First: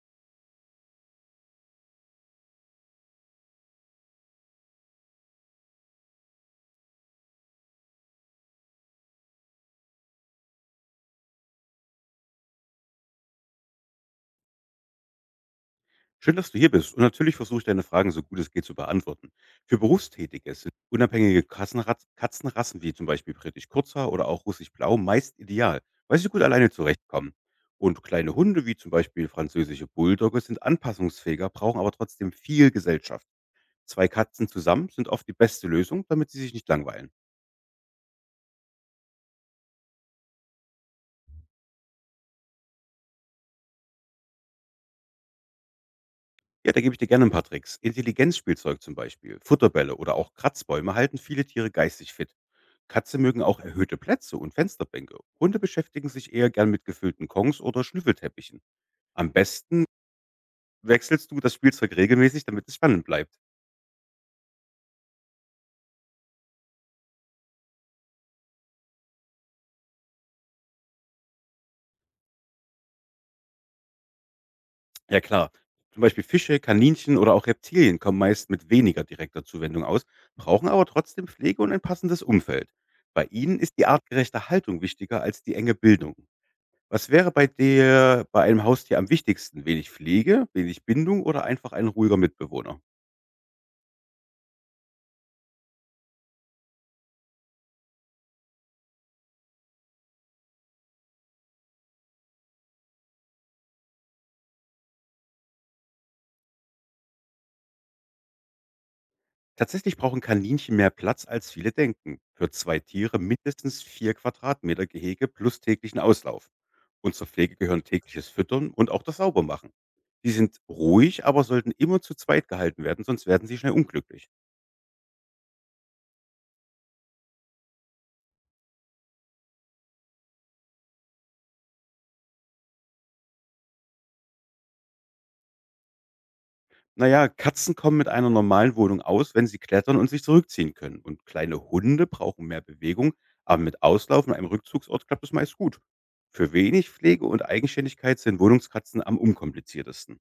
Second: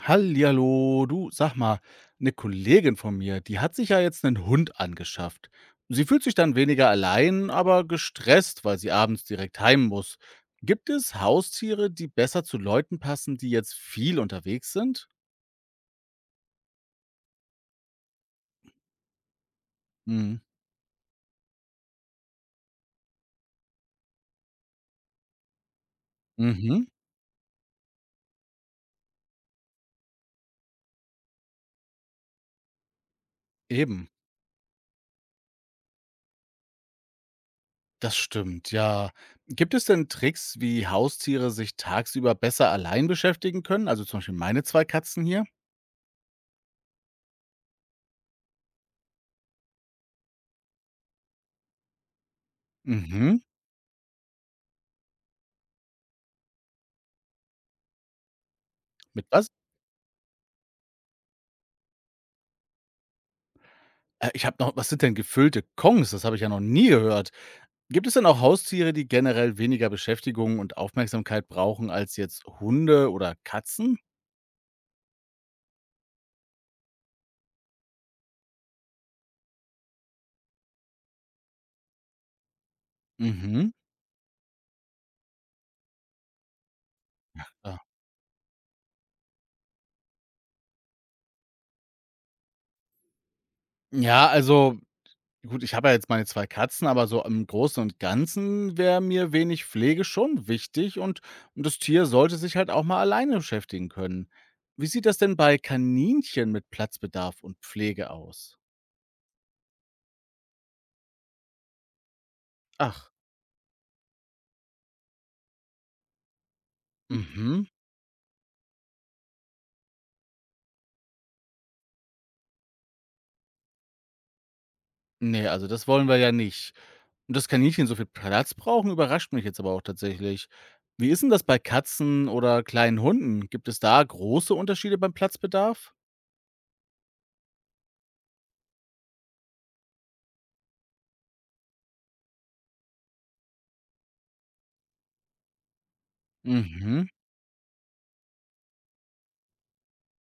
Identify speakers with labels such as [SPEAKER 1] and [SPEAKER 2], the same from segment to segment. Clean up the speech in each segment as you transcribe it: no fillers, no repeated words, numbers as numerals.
[SPEAKER 1] Hallihallo, du, sag mal, eine Kollegin von mir, die hat sich ja jetzt einen Hund angeschafft. Sie fühlt sich dann weniger allein, aber gestresst, weil sie abends direkt heim muss. Gibt es Haustiere, die besser zu Leuten passen, die jetzt viel unterwegs sind?
[SPEAKER 2] Schön, dass du hier bist. Und natürlich versuche ich deine Fragen so gut es geht zu beantworten. Für
[SPEAKER 1] Mhm.
[SPEAKER 2] Berufstätige sind unabhängige Katzenrassen wie zum Beispiel britisch Kurzhaar oder auch russisch Blau meist ideal, weil sie gut alleine
[SPEAKER 1] Mhm.
[SPEAKER 2] zurechtkommen. Und kleine Hunde wie zum Beispiel französische Bulldogge sind anpassungsfähiger, brauchen aber trotzdem viel Gesellschaft. Zwei
[SPEAKER 1] Eben.
[SPEAKER 2] Katzen zusammen sind oft die beste Lösung, damit sie sich nicht langweilen.
[SPEAKER 1] Das stimmt, ja. Gibt es denn Tricks, wie Haustiere sich tagsüber besser allein beschäftigen können? Also zum Beispiel meine zwei Katzen hier.
[SPEAKER 2] Ja, da gebe ich dir gerne ein paar Tricks. Intelligenzspielzeug zum Beispiel, Futterbälle oder auch Kratzbäume halten viele Tiere geistig fit. Katzen
[SPEAKER 1] Mhm.
[SPEAKER 2] mögen auch erhöhte Plätze und Fensterbänke. Hunde beschäftigen sich eher gern mit gefüllten Kongs oder Schnüffelteppichen.
[SPEAKER 1] Mit
[SPEAKER 2] Am
[SPEAKER 1] was?
[SPEAKER 2] besten wechselst du das Spielzeug regelmäßig, damit es spannend bleibt.
[SPEAKER 1] Ich habe noch, was sind denn gefüllte Kongs? Das habe ich ja noch nie gehört. Gibt es denn auch Haustiere, die generell weniger Beschäftigung und Aufmerksamkeit brauchen als jetzt Hunde oder Katzen?
[SPEAKER 2] Ja klar, zum Beispiel Fische, Kaninchen oder auch Reptilien kommen meist mit weniger direkter Zuwendung aus, brauchen aber trotzdem Pflege und ein passendes Umfeld. Bei ihnen
[SPEAKER 1] Mhm.
[SPEAKER 2] ist die artgerechte Haltung wichtiger als die enge Bildung. Was wäre bei
[SPEAKER 1] Ja,
[SPEAKER 2] dir bei einem Haustier am wichtigsten? Wenig Pflege, wenig Bindung oder einfach ein ruhiger Mitbewohner?
[SPEAKER 1] Ja, also gut, ich habe ja jetzt meine zwei Katzen, aber so im Großen und Ganzen wäre mir wenig Pflege schon wichtig, und das Tier sollte sich halt auch mal alleine beschäftigen können. Wie sieht das denn bei Kaninchen mit Platzbedarf und Pflege aus?
[SPEAKER 2] Tatsächlich brauchen Kaninchen mehr Platz, als viele denken. Für zwei
[SPEAKER 1] Ach,
[SPEAKER 2] Tiere mindestens vier Quadratmeter Gehege plus täglichen Auslauf. Und zur Pflege
[SPEAKER 1] mhm.
[SPEAKER 2] gehören tägliches Füttern und auch das Saubermachen. Die sind ruhig, aber sollten immer zu zweit gehalten werden, sonst werden sie schnell unglücklich.
[SPEAKER 1] Nee, also das wollen wir ja nicht. Und dass Kaninchen so viel Platz brauchen, überrascht mich jetzt aber auch tatsächlich. Wie ist denn das bei Katzen oder kleinen Hunden? Gibt es da große Unterschiede beim Platzbedarf?
[SPEAKER 2] Naja, Katzen kommen mit einer normalen Wohnung aus, wenn sie klettern und sich zurückziehen können. Und kleine Hunde brauchen mehr Bewegung, aber mit Auslauf und einem Rückzugsort klappt es meist gut. Für wenig
[SPEAKER 1] Mhm.
[SPEAKER 2] Pflege und Eigenständigkeit sind Wohnungskatzen am unkompliziertesten.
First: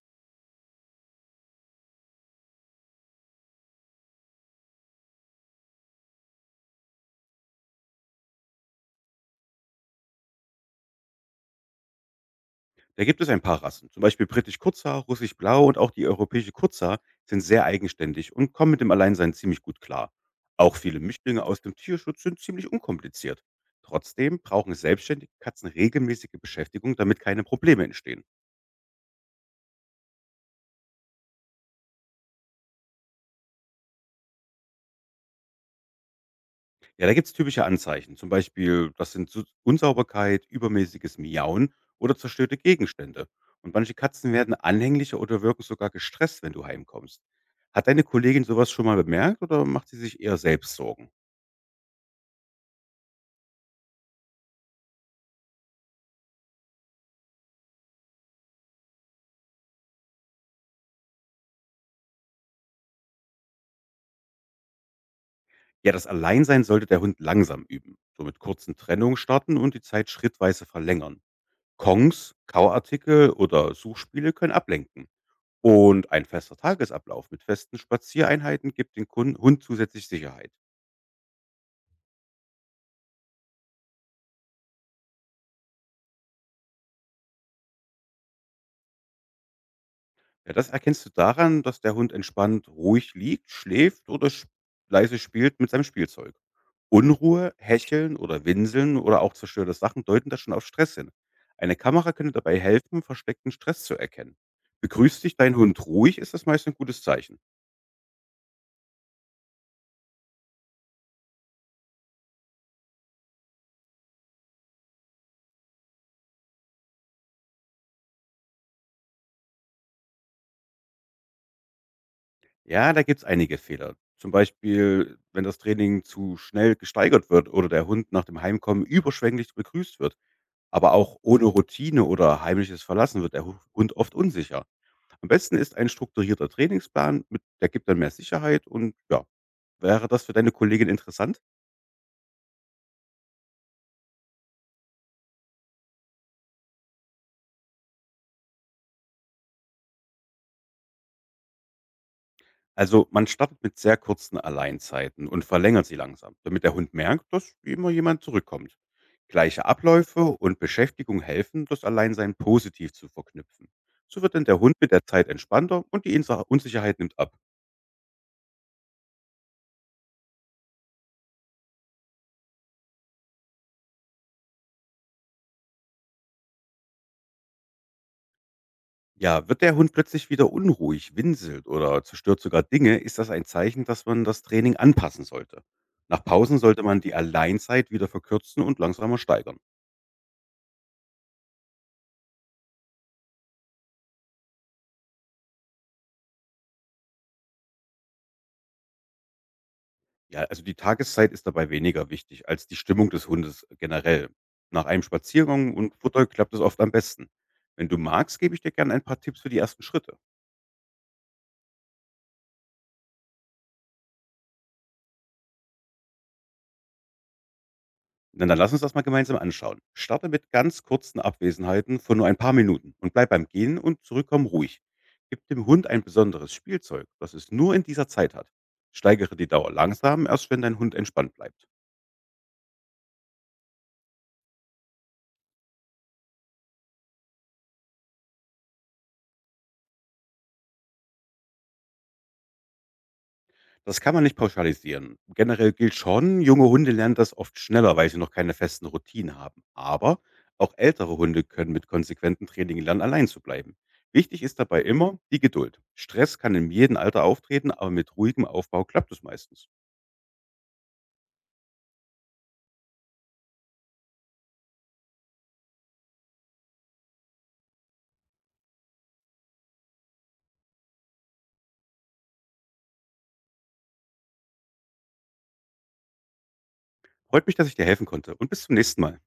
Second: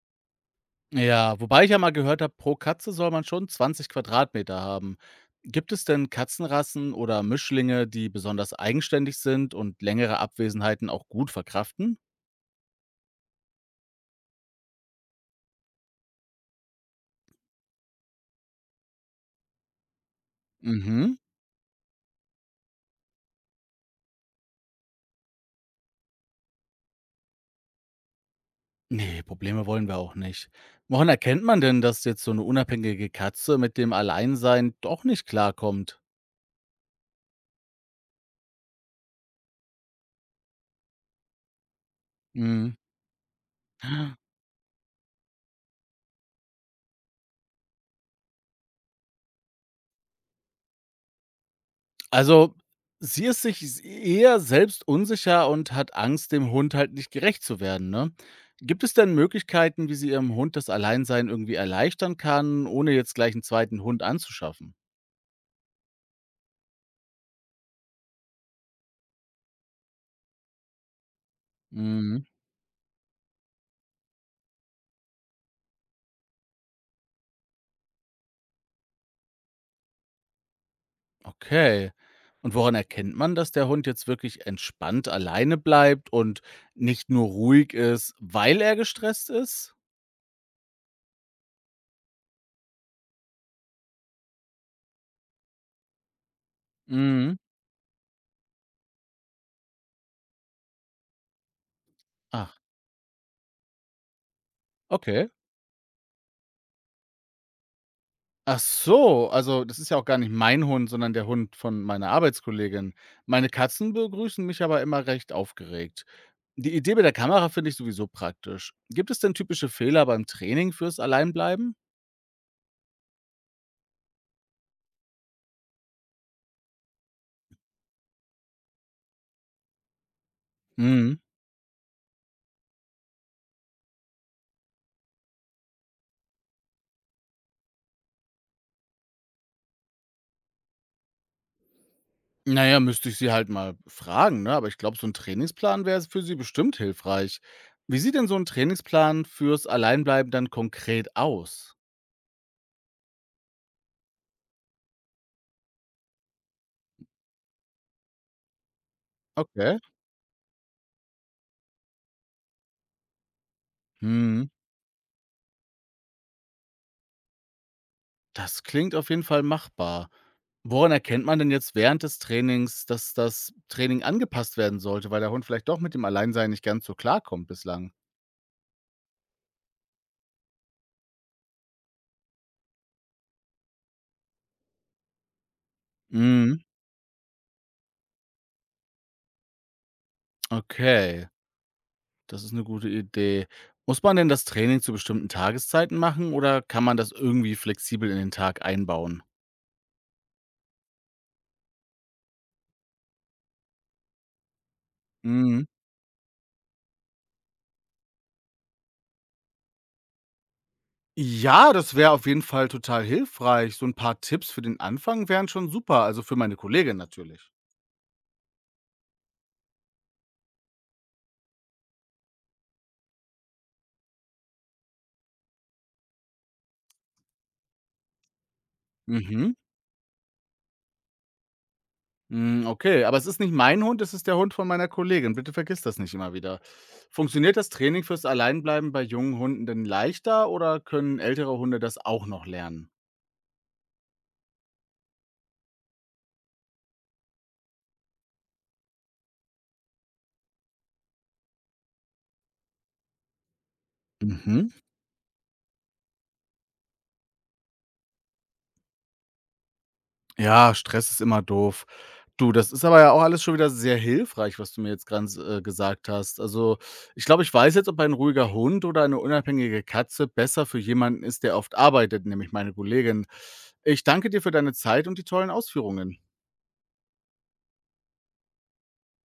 [SPEAKER 1] Ja, wobei ich ja mal gehört habe, pro Katze soll man schon 20 Quadratmeter haben. Gibt es denn Katzenrassen oder Mischlinge, die besonders eigenständig sind und längere Abwesenheiten auch gut verkraften?
[SPEAKER 2] Da gibt es ein paar Rassen, zum Beispiel britisch Kurzhaar, russisch Blau und auch die europäische Kurzhaar sind sehr eigenständig und kommen mit dem Alleinsein ziemlich gut klar. Auch viele
[SPEAKER 1] Mhm.
[SPEAKER 2] Mischlinge aus dem Tierschutz sind ziemlich unkompliziert. Trotzdem brauchen selbstständige Katzen regelmäßige Beschäftigung, damit keine Probleme entstehen.
[SPEAKER 1] Ne, Probleme wollen wir auch nicht. Woran erkennt man denn, dass jetzt so eine unabhängige Katze mit dem Alleinsein doch nicht klarkommt?
[SPEAKER 2] Ja, da gibt es typische Anzeichen, zum Beispiel das sind Unsauberkeit, übermäßiges Miauen oder zerstörte
[SPEAKER 1] Mhm.
[SPEAKER 2] Gegenstände. Und manche Katzen werden anhänglicher oder wirken sogar gestresst, wenn du heimkommst. Hat deine Kollegin sowas schon mal bemerkt oder macht sie sich eher selbst Sorgen?
[SPEAKER 1] Also, sie ist sich s eher selbst unsicher und hat Angst, dem Hund halt nicht gerecht zu werden, ne? Gibt es denn Möglichkeiten, wie sie ihrem Hund das Alleinsein irgendwie erleichtern kann, ohne jetzt gleich einen zweiten Hund anzuschaffen?
[SPEAKER 2] Ja, das Alleinsein sollte der Hund langsam üben, so mit kurzen Trennungen starten und die Zeit schrittweise verlängern.
[SPEAKER 1] Mhm,
[SPEAKER 2] Kongs, Kauartikel oder Suchspiele können ablenken. Und ein fester Tagesablauf mit festen Spaziereinheiten gibt dem Hund zusätzlich Sicherheit.
[SPEAKER 1] okay. Und woran erkennt man, dass der Hund jetzt wirklich entspannt alleine bleibt und nicht nur ruhig ist, weil er gestresst ist?
[SPEAKER 2] Ja, das erkennst du daran, dass der Hund entspannt ruhig liegt, schläft oder sp leise spielt mit seinem Spielzeug.
[SPEAKER 1] Mhm.
[SPEAKER 2] Unruhe, Hecheln oder Winseln oder auch zerstörte Sachen deuten das schon auf Stress hin. Eine Kamera könnte
[SPEAKER 1] Ach,
[SPEAKER 2] dabei helfen, versteckten Stress zu erkennen. Begrüßt
[SPEAKER 1] okay.
[SPEAKER 2] dich dein Hund ruhig, ist das meist ein gutes Zeichen.
[SPEAKER 1] Ach so, also, das ist ja auch gar nicht mein Hund, sondern der Hund von meiner Arbeitskollegin. Meine Katzen begrüßen mich aber immer recht aufgeregt. Die Idee mit der Kamera finde ich sowieso praktisch. Gibt es denn typische Fehler beim Training fürs Alleinbleiben?
[SPEAKER 2] Ja, da gibt es einige Fehler. Zum Beispiel, wenn das Training zu schnell gesteigert wird oder der Hund nach dem Heimkommen überschwänglich begrüßt wird. Aber auch
[SPEAKER 1] Mhm.
[SPEAKER 2] ohne Routine oder heimliches Verlassen wird der Hund oft unsicher. Am besten ist ein strukturierter Trainingsplan, mit der gibt dann mehr Sicherheit und ja, wäre das für deine Kollegin interessant?
[SPEAKER 1] Naja, müsste ich sie halt mal fragen, ne? Aber ich glaube, so ein Trainingsplan wäre für sie bestimmt hilfreich. Wie sieht denn so ein Trainingsplan fürs Alleinbleiben dann konkret aus?
[SPEAKER 2] Also man startet mit sehr kurzen Alleinzeiten und verlängert sie langsam, damit der Hund merkt, dass immer jemand zurückkommt. Gleiche
[SPEAKER 1] Okay.
[SPEAKER 2] Abläufe und Beschäftigung helfen, das Alleinsein positiv zu verknüpfen. So wird dann
[SPEAKER 1] Mhm.
[SPEAKER 2] der Hund mit der Zeit entspannter und die Unsicherheit nimmt ab.
[SPEAKER 1] Das klingt auf jeden Fall machbar. Woran erkennt man denn jetzt während des Trainings, dass das Training angepasst werden sollte, weil der Hund vielleicht doch mit dem Alleinsein nicht ganz so klarkommt bislang?
[SPEAKER 2] Ja, wird der Hund plötzlich wieder unruhig, winselt oder zerstört sogar Dinge, ist das ein Zeichen, dass man das Training anpassen sollte. Nach Pausen
[SPEAKER 1] Mhm,
[SPEAKER 2] sollte man die Alleinzeit wieder verkürzen und langsamer steigern.
[SPEAKER 1] okay, das ist eine gute Idee. Muss man denn das Training zu bestimmten Tageszeiten machen oder kann man das irgendwie flexibel in den Tag einbauen?
[SPEAKER 2] Ja, also die Tageszeit ist dabei weniger wichtig als die Stimmung des Hundes generell. Nach einem
[SPEAKER 1] Mhm.
[SPEAKER 2] Spaziergang und Futter klappt es oft am besten. Wenn du magst, gebe ich dir gerne ein paar Tipps für die ersten Schritte.
[SPEAKER 1] Ja, das wäre auf jeden Fall total hilfreich. So ein paar Tipps für den Anfang wären schon super, also für meine Kollegin natürlich.
[SPEAKER 2] Na, dann lass uns das mal gemeinsam anschauen. Starte mit ganz kurzen Abwesenheiten von nur ein paar Minuten und bleib beim Gehen und Zurückkommen ruhig. Gib dem Hund ein besonderes Spielzeug, das es nur in dieser Zeit hat. Steigere die
[SPEAKER 1] Mhm.
[SPEAKER 2] Dauer langsam, erst wenn dein Hund entspannt bleibt.
[SPEAKER 1] Hm, okay, aber es ist nicht mein Hund, es ist der Hund von meiner Kollegin. Bitte vergiss das nicht immer wieder. Funktioniert das Training fürs Alleinbleiben bei jungen Hunden denn leichter oder können ältere Hunde das auch noch lernen?
[SPEAKER 2] Das kann man nicht pauschalisieren. Generell gilt schon, junge Hunde lernen das oft schneller, weil sie noch keine festen Routinen haben. Aber auch ältere Hunde können mit konsequentem Training lernen, allein zu bleiben. Wichtig ist
[SPEAKER 1] Mhm.
[SPEAKER 2] dabei immer die Geduld. Stress kann in jedem Alter auftreten, aber mit ruhigem Aufbau klappt es meistens.
[SPEAKER 1] Ja, Stress ist immer doof. Du, das ist aber ja auch alles schon wieder sehr hilfreich, was du mir jetzt ganz gesagt hast. Also, ich glaube, ich weiß jetzt, ob ein ruhiger Hund oder eine unabhängige Katze besser für jemanden ist, der oft arbeitet, nämlich meine Kollegin. Ich danke dir für deine Zeit und die tollen Ausführungen.
[SPEAKER 2] Freut mich, dass ich dir helfen konnte und bis zum nächsten Mal.